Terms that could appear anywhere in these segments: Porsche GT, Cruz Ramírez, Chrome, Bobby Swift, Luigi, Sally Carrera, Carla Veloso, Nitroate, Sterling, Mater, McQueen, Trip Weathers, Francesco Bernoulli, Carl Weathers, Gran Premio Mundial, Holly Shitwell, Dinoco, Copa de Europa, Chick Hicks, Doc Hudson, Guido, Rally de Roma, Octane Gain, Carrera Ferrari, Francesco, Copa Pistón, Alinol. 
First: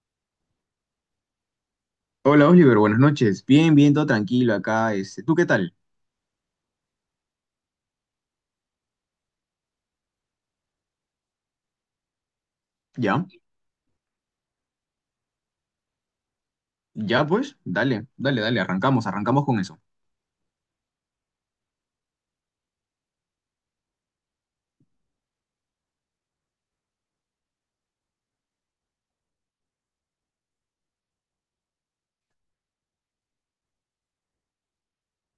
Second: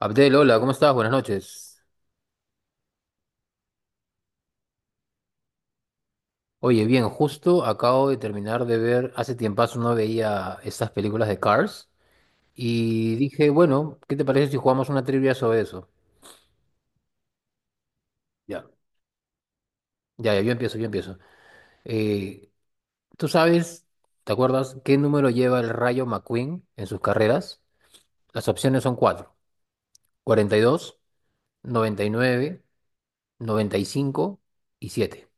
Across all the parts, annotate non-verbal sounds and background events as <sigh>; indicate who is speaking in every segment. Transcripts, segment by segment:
Speaker 1: Abdel, hola, ¿cómo estás? Buenas noches.
Speaker 2: Hola Oliver, buenas noches. Bien, bien, todo tranquilo acá. ¿Tú qué tal?
Speaker 1: Oye, bien, justo acabo de terminar de ver, hace tiempazo no veía estas películas de Cars y
Speaker 2: ¿Ya?
Speaker 1: dije, bueno, ¿qué te parece si jugamos una trivia sobre eso?
Speaker 2: ¿Ya pues? Dale, dale, dale,
Speaker 1: Ya.
Speaker 2: arrancamos, arrancamos con eso.
Speaker 1: Ya, ya, yo empiezo, yo empiezo. Eh, ¿Tú sabes, te acuerdas, qué número lleva el Rayo McQueen en sus carreras? Las opciones son cuatro, 42, 99, noventa y cinco y siete.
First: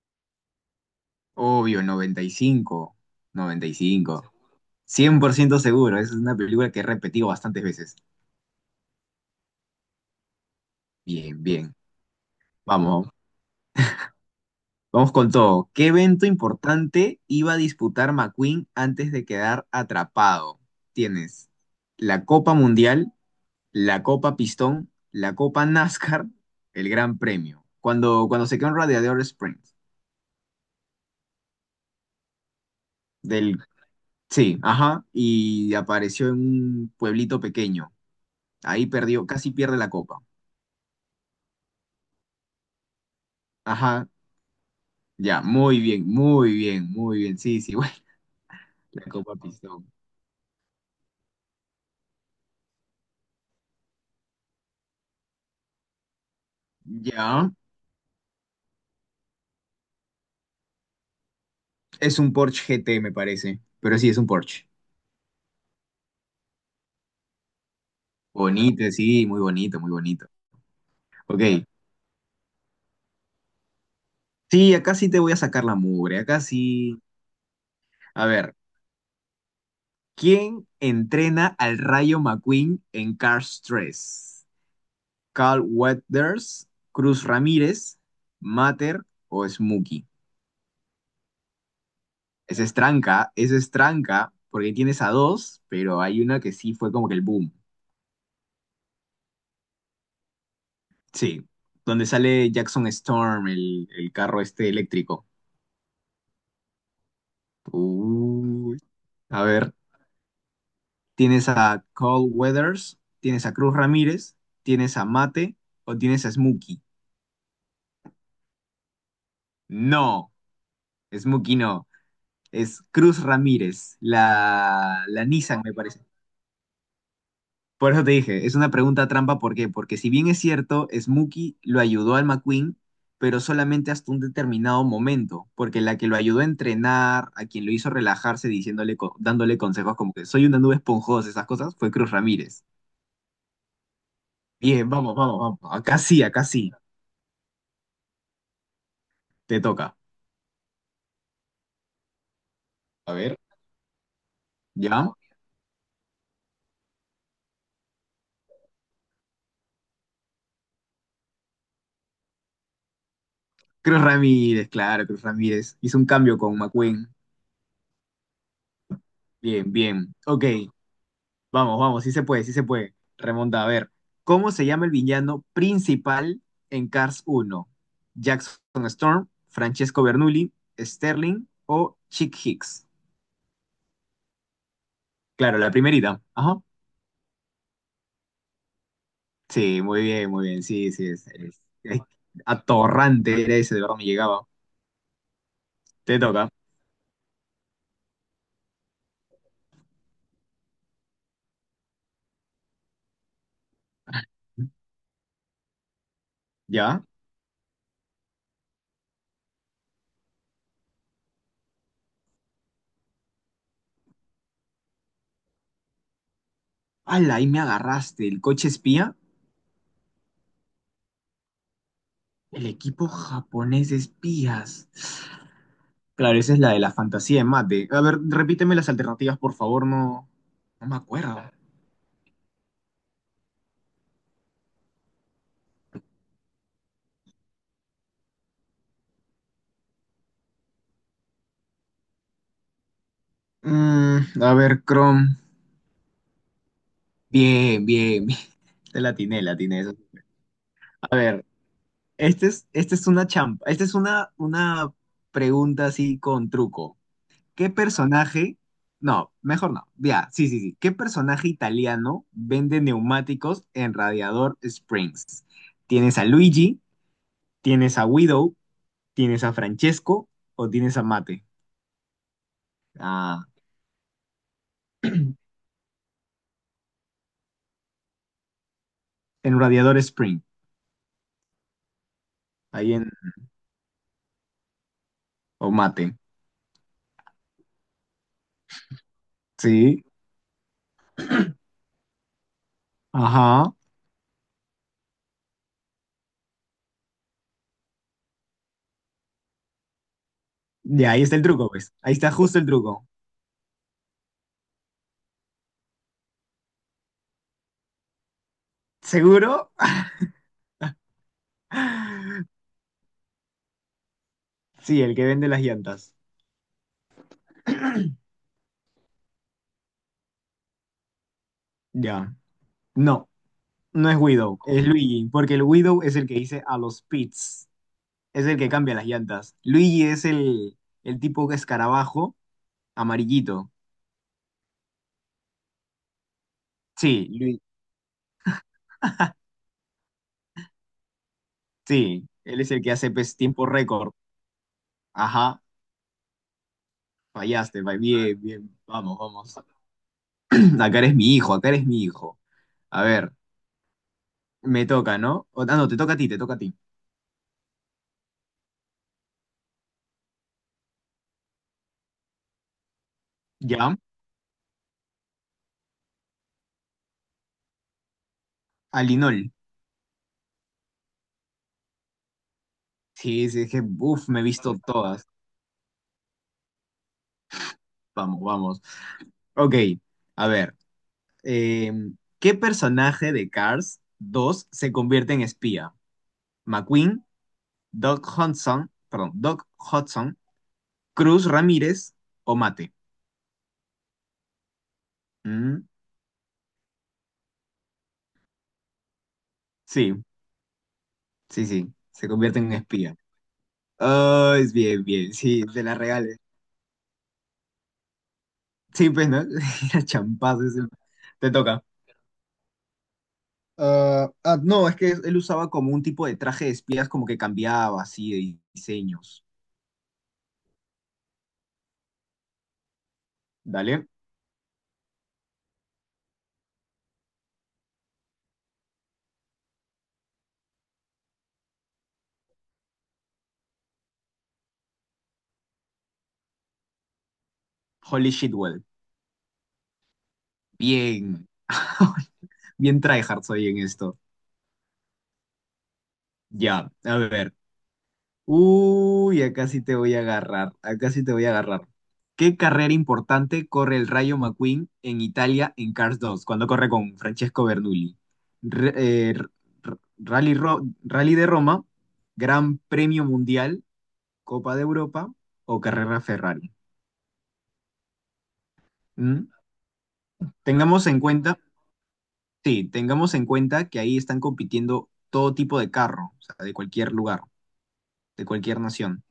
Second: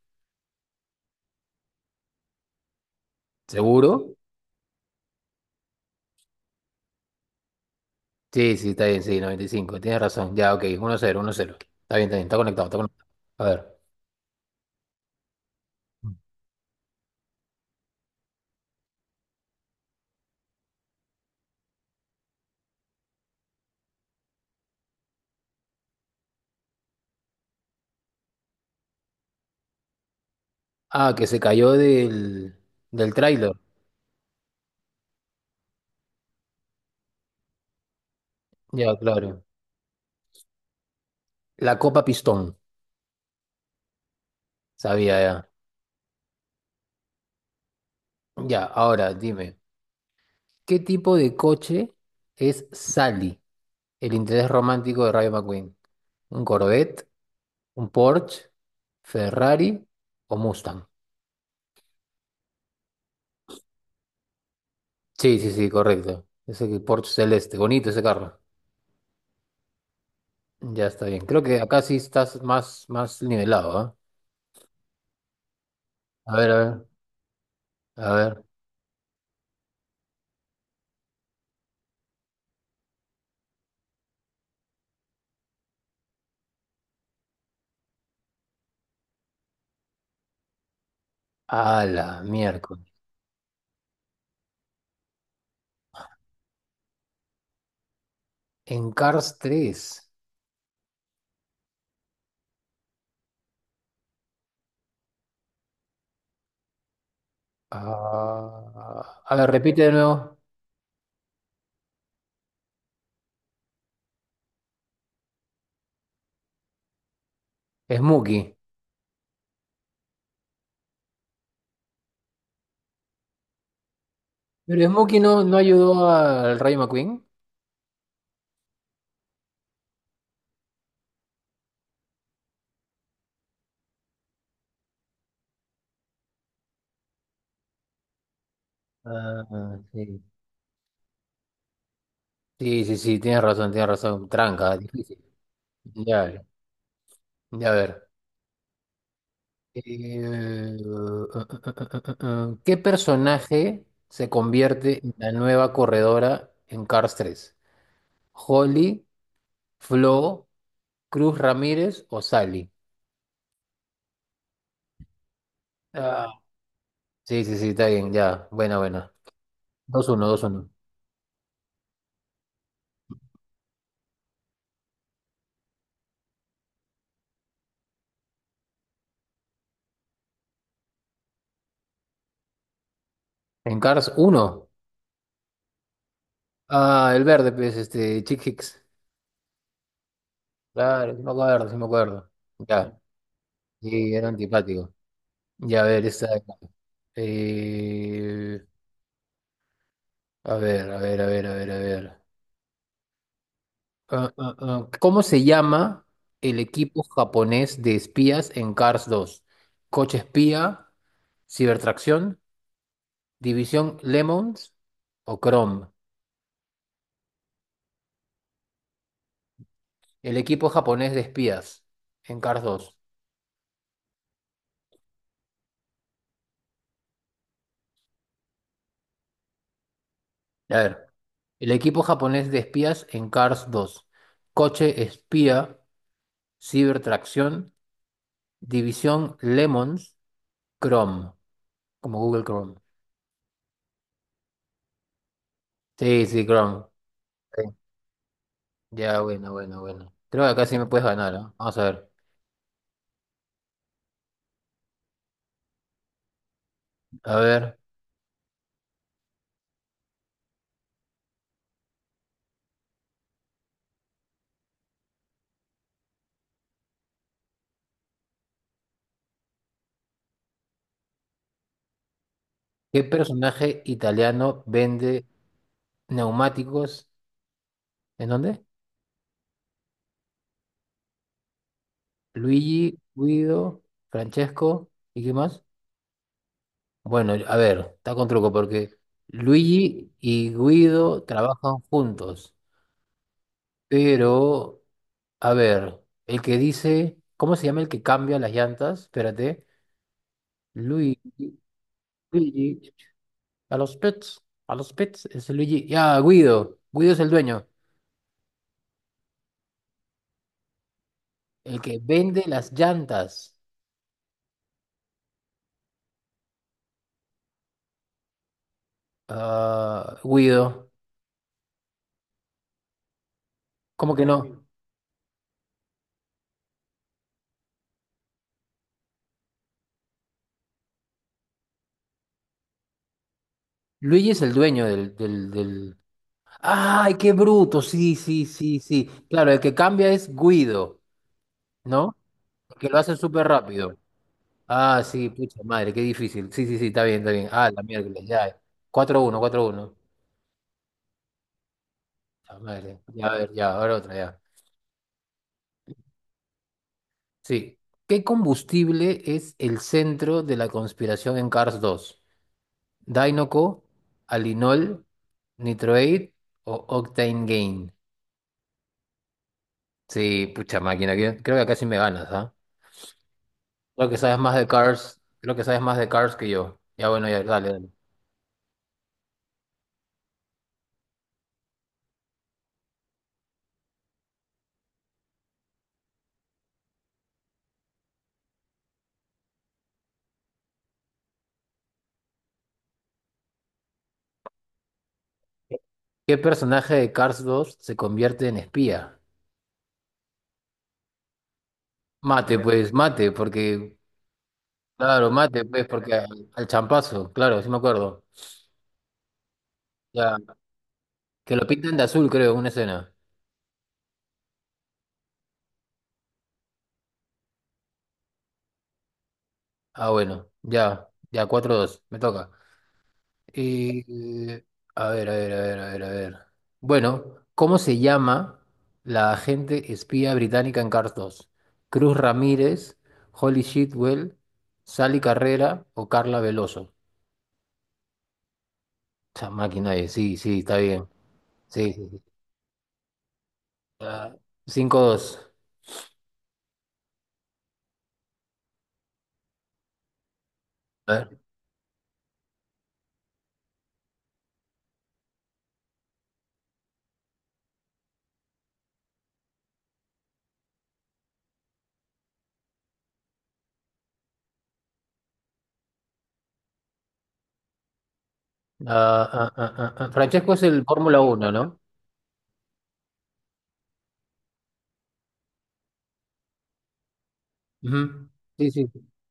Speaker 2: Obvio, noventa y cinco, noventa y
Speaker 1: ¿Seguro?
Speaker 2: cinco, 100% seguro, esa es una película que he repetido bastantes veces.
Speaker 1: Sí, sí, está bien, sí, 95. Tienes razón. Ya, ok, 1-0, uno
Speaker 2: Bien,
Speaker 1: cero.
Speaker 2: bien.
Speaker 1: Está bien, está bien, está conectado, está conectado.
Speaker 2: Vamos,
Speaker 1: A ver.
Speaker 2: vamos con todo. ¿Qué evento importante iba a disputar McQueen antes de quedar atrapado? Tienes la Copa Mundial, la Copa Pistón, la Copa NASCAR, el Gran Premio. Cuando se quedó en Radiador Springs.
Speaker 1: Ah, que se cayó del tráiler.
Speaker 2: Del, sí, ajá. Y apareció en un pueblito pequeño. Ahí
Speaker 1: Ya,
Speaker 2: perdió,
Speaker 1: claro.
Speaker 2: casi pierde la Copa.
Speaker 1: La Copa Pistón.
Speaker 2: Ajá.
Speaker 1: Sabía
Speaker 2: Ya,
Speaker 1: ya.
Speaker 2: muy bien, muy bien, muy bien. Sí, sí, <laughs> bueno,
Speaker 1: Ya,
Speaker 2: la
Speaker 1: ahora
Speaker 2: Copa
Speaker 1: dime,
Speaker 2: Pistón.
Speaker 1: ¿qué tipo de coche es Sally, el interés romántico de Rayo McQueen? ¿Un Corvette,
Speaker 2: Ya.
Speaker 1: un Porsche, Ferrari o Mustang?
Speaker 2: Es un Porsche GT, me parece. Pero sí, es un Porsche.
Speaker 1: Sí, sí, sí, correcto. Porsche celeste, bonito ese carro.
Speaker 2: Bonito, sí, muy bonito, muy bonito.
Speaker 1: Ya está bien. Creo que
Speaker 2: Ok.
Speaker 1: acá sí estás más nivelado, ¿ah?
Speaker 2: Sí, acá sí te voy a sacar la mugre.
Speaker 1: A
Speaker 2: Acá
Speaker 1: ver, a ver,
Speaker 2: sí.
Speaker 1: a
Speaker 2: A
Speaker 1: ver.
Speaker 2: ver. ¿Quién entrena al Rayo McQueen en Cars 3? ¿Carl Weathers, Cruz Ramírez, Mater o Smokey?
Speaker 1: A la miércoles.
Speaker 2: Esa es tranca, porque tienes a dos, pero hay una que sí fue como que el boom.
Speaker 1: En Cars tres.
Speaker 2: Sí, donde sale Jackson Storm, el carro este eléctrico. Uy.
Speaker 1: Ah, a
Speaker 2: A
Speaker 1: ver,
Speaker 2: ver,
Speaker 1: repite de nuevo.
Speaker 2: tienes a Carl Weathers, tienes a Cruz Ramírez, tienes a Mate o tienes a Smokey.
Speaker 1: Smokey.
Speaker 2: No, Smokey no. Es Cruz Ramírez,
Speaker 1: Pero
Speaker 2: la,
Speaker 1: Smokey
Speaker 2: la
Speaker 1: no, no
Speaker 2: Nissan, me parece.
Speaker 1: ayudó al Rayo McQueen.
Speaker 2: Por eso te dije, es una pregunta trampa, ¿por qué? Porque si bien es cierto, Smokey lo ayudó al McQueen, pero solamente hasta un determinado momento, porque la que lo ayudó a entrenar, a quien lo hizo relajarse diciéndole, dándole
Speaker 1: Ah,
Speaker 2: consejos como
Speaker 1: sí.
Speaker 2: que soy una nube esponjosa, esas cosas, fue Cruz Ramírez.
Speaker 1: Sí, sí, sí, tienes razón, tienes razón. Tranca,
Speaker 2: Bien, vamos,
Speaker 1: difícil.
Speaker 2: vamos, vamos.
Speaker 1: Ya,
Speaker 2: Acá sí,
Speaker 1: ya a ver.
Speaker 2: te toca.
Speaker 1: Eh, <laughs> ¿qué
Speaker 2: A ver.
Speaker 1: personaje se convierte
Speaker 2: ¿Ya?
Speaker 1: en la nueva corredora en Cars 3? ¿Holly? Flo, Cruz Ramírez o Sally.
Speaker 2: Cruz Ramírez, claro, Cruz Ramírez. Hizo un
Speaker 1: Ah,
Speaker 2: cambio con McQueen.
Speaker 1: sí, sí, sí, está bien, ya. Buena, buena.
Speaker 2: Bien,
Speaker 1: dos
Speaker 2: bien.
Speaker 1: uno dos
Speaker 2: Ok.
Speaker 1: uno
Speaker 2: Vamos, vamos, sí se puede, sí se puede. Remonta, a ver. ¿Cómo se llama el villano principal en Cars 1? ¿Jackson Storm, Francesco Bernoulli, Sterling o Chick Hicks?
Speaker 1: En Cars 1.
Speaker 2: Claro, la primerita. Ajá.
Speaker 1: Ah, el verde, pues, este, Chick Hicks.
Speaker 2: Sí, muy bien, muy bien. Sí, sí,
Speaker 1: Claro, sí
Speaker 2: es,
Speaker 1: me
Speaker 2: es-
Speaker 1: acuerdo, sí me
Speaker 2: es
Speaker 1: acuerdo. Ya.
Speaker 2: atorrante era ese, de verdad me
Speaker 1: Sí, era
Speaker 2: llegaba.
Speaker 1: antipático. Ya, a ver,
Speaker 2: Te
Speaker 1: esta.
Speaker 2: toca.
Speaker 1: eh, a ver, a ver, a ver, a ver, a ver. ¿Cómo se llama el equipo
Speaker 2: ¿Ya?
Speaker 1: japonés de espías en Cars 2? ¿Coche espía? ¿Cibertracción? División Lemons o Chrome.
Speaker 2: ¡Hala! Ahí me agarraste. ¿El coche espía?
Speaker 1: El equipo japonés de espías en Cars
Speaker 2: El
Speaker 1: 2.
Speaker 2: equipo japonés de espías. Claro, esa es la de la fantasía de mate. A ver, repíteme las alternativas, por favor, no,
Speaker 1: A
Speaker 2: no me
Speaker 1: ver.
Speaker 2: acuerdo.
Speaker 1: El equipo japonés de espías en Cars 2. Coche espía, cibertracción, división Lemons, Chrome, como Google Chrome.
Speaker 2: A ver, Chrome.
Speaker 1: Sí, sí, Chrome. Sí.
Speaker 2: Bien, bien, bien. Te la
Speaker 1: Ya,
Speaker 2: atiné, la
Speaker 1: bueno,
Speaker 2: atiné.
Speaker 1: bueno,
Speaker 2: Eso.
Speaker 1: bueno.
Speaker 2: Sí.
Speaker 1: Creo que acá sí me puedes
Speaker 2: A
Speaker 1: ganar,
Speaker 2: ver,
Speaker 1: ¿ah? Vamos a ver.
Speaker 2: esta es una champa. Esta es una pregunta así con truco.
Speaker 1: A
Speaker 2: ¿Qué
Speaker 1: ver,
Speaker 2: personaje? No, mejor no. Ya, sí, sí, sí. ¿Qué personaje italiano vende neumáticos en Radiador Springs? ¿Tienes a Luigi? ¿Tienes a Widow? ¿Tienes a Francesco? ¿O tienes a Mate?
Speaker 1: ¿qué
Speaker 2: Ah,
Speaker 1: personaje italiano vende neumáticos? ¿En dónde?
Speaker 2: en Radiador Spring, ahí
Speaker 1: Luigi,
Speaker 2: en
Speaker 1: Guido, Francesco, ¿y qué más?
Speaker 2: Omate.
Speaker 1: Bueno, a ver, está con truco porque
Speaker 2: Sí,
Speaker 1: Luigi y Guido trabajan juntos,
Speaker 2: ajá.
Speaker 1: pero, a ver, el que dice, ¿cómo se llama el que cambia las llantas? Espérate,
Speaker 2: Ya, ahí está
Speaker 1: Luigi,
Speaker 2: el truco, pues. Ahí está justo el
Speaker 1: Luigi,
Speaker 2: truco.
Speaker 1: a los pets, a los pets, es Luigi, ya, Guido, Guido es el dueño,
Speaker 2: ¿Seguro?
Speaker 1: el que vende
Speaker 2: <laughs>
Speaker 1: las llantas.
Speaker 2: Sí, el que vende las llantas.
Speaker 1: Ah, Guido,
Speaker 2: Ya. No, no
Speaker 1: ¿cómo
Speaker 2: es
Speaker 1: que
Speaker 2: Widow,
Speaker 1: no?
Speaker 2: es Luigi, porque el Widow es el que dice a los pits, es el que cambia las llantas. Luigi es el tipo que escarabajo amarillito.
Speaker 1: Luigi es el dueño. Ay,
Speaker 2: Sí,
Speaker 1: qué
Speaker 2: Lu-
Speaker 1: bruto. Sí, sí, sí, sí. Claro, el que cambia es Guido, ¿no?
Speaker 2: sí, él es
Speaker 1: El
Speaker 2: el
Speaker 1: que
Speaker 2: que
Speaker 1: lo
Speaker 2: hace
Speaker 1: hace
Speaker 2: pues,
Speaker 1: súper
Speaker 2: tiempo
Speaker 1: rápido.
Speaker 2: récord.
Speaker 1: Ah, sí, pucha
Speaker 2: Ajá,
Speaker 1: madre, qué difícil. Sí, sí, sí, está bien, está bien. Ah, la
Speaker 2: fallaste, va
Speaker 1: miércoles,
Speaker 2: bien,
Speaker 1: ya.
Speaker 2: bien, vamos,
Speaker 1: 4-1,
Speaker 2: vamos.
Speaker 1: 4-1.
Speaker 2: <clears throat> Acá eres mi hijo, acá eres mi hijo.
Speaker 1: Puta madre.
Speaker 2: A
Speaker 1: Ya,
Speaker 2: ver.
Speaker 1: a ver, ya, ahora otra, ya.
Speaker 2: Me toca, ¿no? Ah, no, te toca a ti, te toca a ti.
Speaker 1: Sí. ¿Qué combustible es el centro de la conspiración en Cars 2? ¿Dinoco,
Speaker 2: ¿Ya?
Speaker 1: Alinol, Nitroate o Octane Gain?
Speaker 2: Alinol.
Speaker 1: Sí, pucha máquina, creo que acá sí me ganas, ¿ah?
Speaker 2: Sí, sí, es que,
Speaker 1: Creo que
Speaker 2: uff,
Speaker 1: sabes
Speaker 2: me he
Speaker 1: más de
Speaker 2: visto
Speaker 1: Cars,
Speaker 2: todas.
Speaker 1: creo que sabes más de Cars que yo. Ya bueno, ya, dale, dale.
Speaker 2: Vamos, vamos. Ok, a ver. eh, ¿Qué personaje de Cars 2 se convierte en espía? ¿McQueen, Doc Hudson, perdón, Doc Hudson, Cruz Ramírez o Mate? Mm,
Speaker 1: ¿Qué personaje de Cars 2 se convierte en espía?
Speaker 2: Sí, sí, sí, se
Speaker 1: Mate,
Speaker 2: convierte en
Speaker 1: pues,
Speaker 2: espía.
Speaker 1: mate, porque,
Speaker 2: Oh, es bien,
Speaker 1: claro,
Speaker 2: bien, sí,
Speaker 1: mate,
Speaker 2: te
Speaker 1: pues,
Speaker 2: la
Speaker 1: porque
Speaker 2: regales.
Speaker 1: al champazo, claro, sí me acuerdo.
Speaker 2: Sí, pues, ¿no? <laughs> Era
Speaker 1: Ya,
Speaker 2: champazo ese. Te
Speaker 1: que lo
Speaker 2: toca.
Speaker 1: pintan de azul, creo, en una escena.
Speaker 2: Ah, ah, no, es que él usaba como un tipo de traje de espías, como que cambiaba así de diseños.
Speaker 1: Ah, bueno, ya, ya, 4-2, me toca.
Speaker 2: Dale.
Speaker 1: Eh, a ver, a ver, a ver, a ver, a ver. Bueno, ¿cómo se llama la agente espía británica en Cars 2? ¿Cruz Ramírez, Holly Shitwell, Sally Carrera o Carla Veloso?
Speaker 2: Holy shitwell.
Speaker 1: Esa máquina es, sí, sí, está bien.
Speaker 2: Bien,
Speaker 1: Sí, sí, sí.
Speaker 2: <laughs> bien tryhard soy en esto.
Speaker 1: Ah, 5-2.
Speaker 2: Ya, a ver. Uy, acá sí te voy a agarrar. Acá
Speaker 1: A
Speaker 2: sí te
Speaker 1: ver.
Speaker 2: voy a agarrar. ¿Qué carrera importante corre el Rayo McQueen en Italia en Cars 2 cuando corre con Francesco Bernoulli? Re- eh, r- Rally de Roma, Gran Premio Mundial, Copa de Europa o Carrera Ferrari. ¿Mm?
Speaker 1: Ah. Francesco es el
Speaker 2: Tengamos en
Speaker 1: Fórmula 1,
Speaker 2: cuenta,
Speaker 1: ¿no?
Speaker 2: sí, tengamos en cuenta que ahí están compitiendo todo tipo de carro, o sea, de cualquier lugar,
Speaker 1: Ujú.
Speaker 2: de
Speaker 1: Sí,
Speaker 2: cualquier
Speaker 1: sí. Sí.
Speaker 2: nación.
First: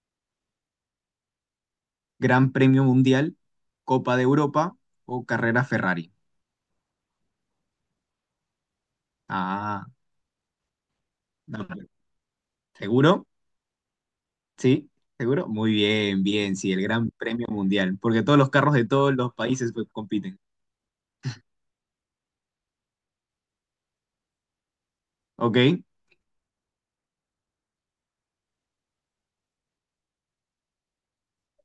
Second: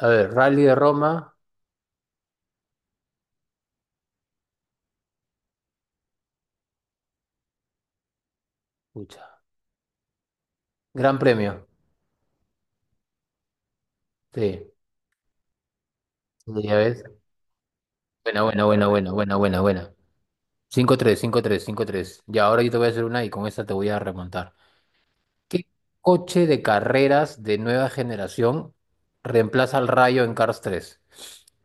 Speaker 1: A ver, Rally de Roma.
Speaker 2: Gran Premio Mundial, Copa de Europa o Carrera Ferrari.
Speaker 1: Pucha.
Speaker 2: Ah,
Speaker 1: Gran
Speaker 2: no,
Speaker 1: premio.
Speaker 2: ¿seguro?
Speaker 1: Sí.
Speaker 2: Sí, ¿seguro? Muy bien,
Speaker 1: Sí,
Speaker 2: bien, sí,
Speaker 1: ya
Speaker 2: el
Speaker 1: ves.
Speaker 2: Gran Premio Mundial, porque todos
Speaker 1: Buena,
Speaker 2: los
Speaker 1: buena,
Speaker 2: carros de
Speaker 1: buena, buena,
Speaker 2: todos los
Speaker 1: buena, buena,
Speaker 2: países pues,
Speaker 1: buena.
Speaker 2: compiten.
Speaker 1: 5-3, 5-3, 5-3. Y ahora yo te voy a hacer una y con esta te voy a remontar. ¿Qué
Speaker 2: Ok.
Speaker 1: coche de carreras de nueva generación reemplaza al Rayo en Cars 3?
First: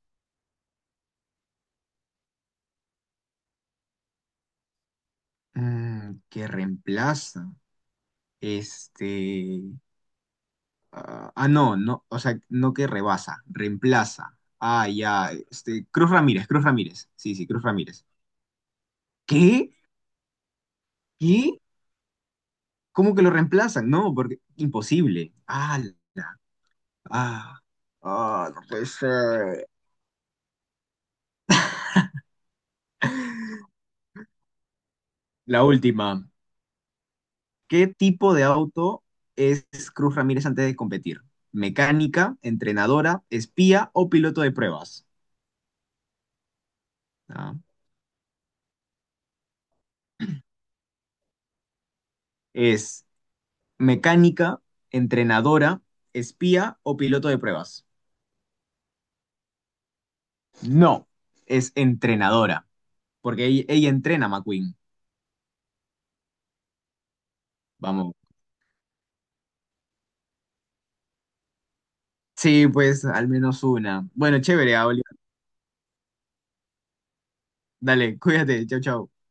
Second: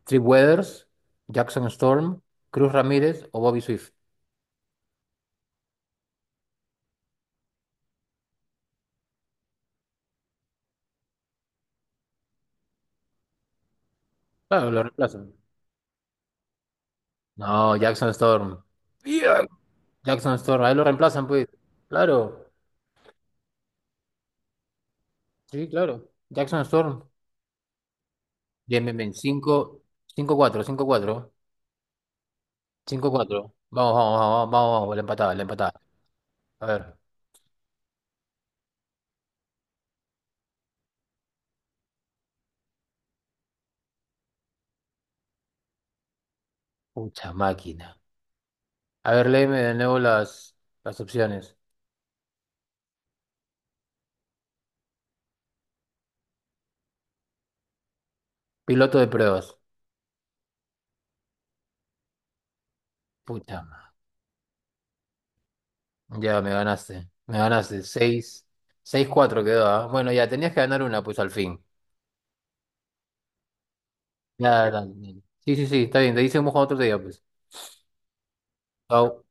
Speaker 1: ¿Trip Weathers, Jackson Storm, Cruz Ramírez o Bobby Swift?
Speaker 2: ¿Qué reemplaza? Este, Ah, ah, no, no, o sea, no que rebasa, reemplaza.
Speaker 1: Claro, lo
Speaker 2: Ah, ya,
Speaker 1: reemplazan.
Speaker 2: Cruz Ramírez, Cruz Ramírez. Sí, sí, Cruz
Speaker 1: No,
Speaker 2: Ramírez.
Speaker 1: Jackson Storm. Bien.
Speaker 2: ¿Qué?
Speaker 1: Jackson Storm, ahí lo reemplazan, pues.
Speaker 2: ¿Qué?
Speaker 1: Claro.
Speaker 2: ¿Cómo que lo reemplazan? No, porque imposible.
Speaker 1: Sí,
Speaker 2: Ah,
Speaker 1: claro.
Speaker 2: la-
Speaker 1: Jackson Storm.
Speaker 2: ah, ah, no
Speaker 1: Bien,
Speaker 2: puede
Speaker 1: bien, bien.
Speaker 2: ser.
Speaker 1: 5, 5-4, cinco cuatro, 5-4. Vamos, vamos, vamos, vamos, vamos, la empatada, la
Speaker 2: La
Speaker 1: empatada.
Speaker 2: última.
Speaker 1: A ver.
Speaker 2: ¿Qué tipo de auto es Cruz Ramírez antes de competir? ¿Mecánica, entrenadora, espía o piloto de pruebas?
Speaker 1: Pucha
Speaker 2: Ah,
Speaker 1: máquina. A ver, léeme de nuevo las opciones.
Speaker 2: es mecánica, entrenadora, espía o piloto de pruebas.
Speaker 1: Piloto de pruebas.
Speaker 2: No, es entrenadora, porque
Speaker 1: Pucha.
Speaker 2: ella entrena a McQueen.
Speaker 1: Ya me ganaste. Me ganaste.
Speaker 2: Vamos.
Speaker 1: Seis. 6-4 quedó, ¿ah? Bueno, ya tenías que ganar una, pues al fin.
Speaker 2: Sí, pues al menos una. Bueno,
Speaker 1: Ya, dale,
Speaker 2: chévere, Oliver.
Speaker 1: dale. Sí, sí, sí, está bien. Te dice un otro día, pues.
Speaker 2: Dale, cuídate. Chau, chau.
Speaker 1: Chao.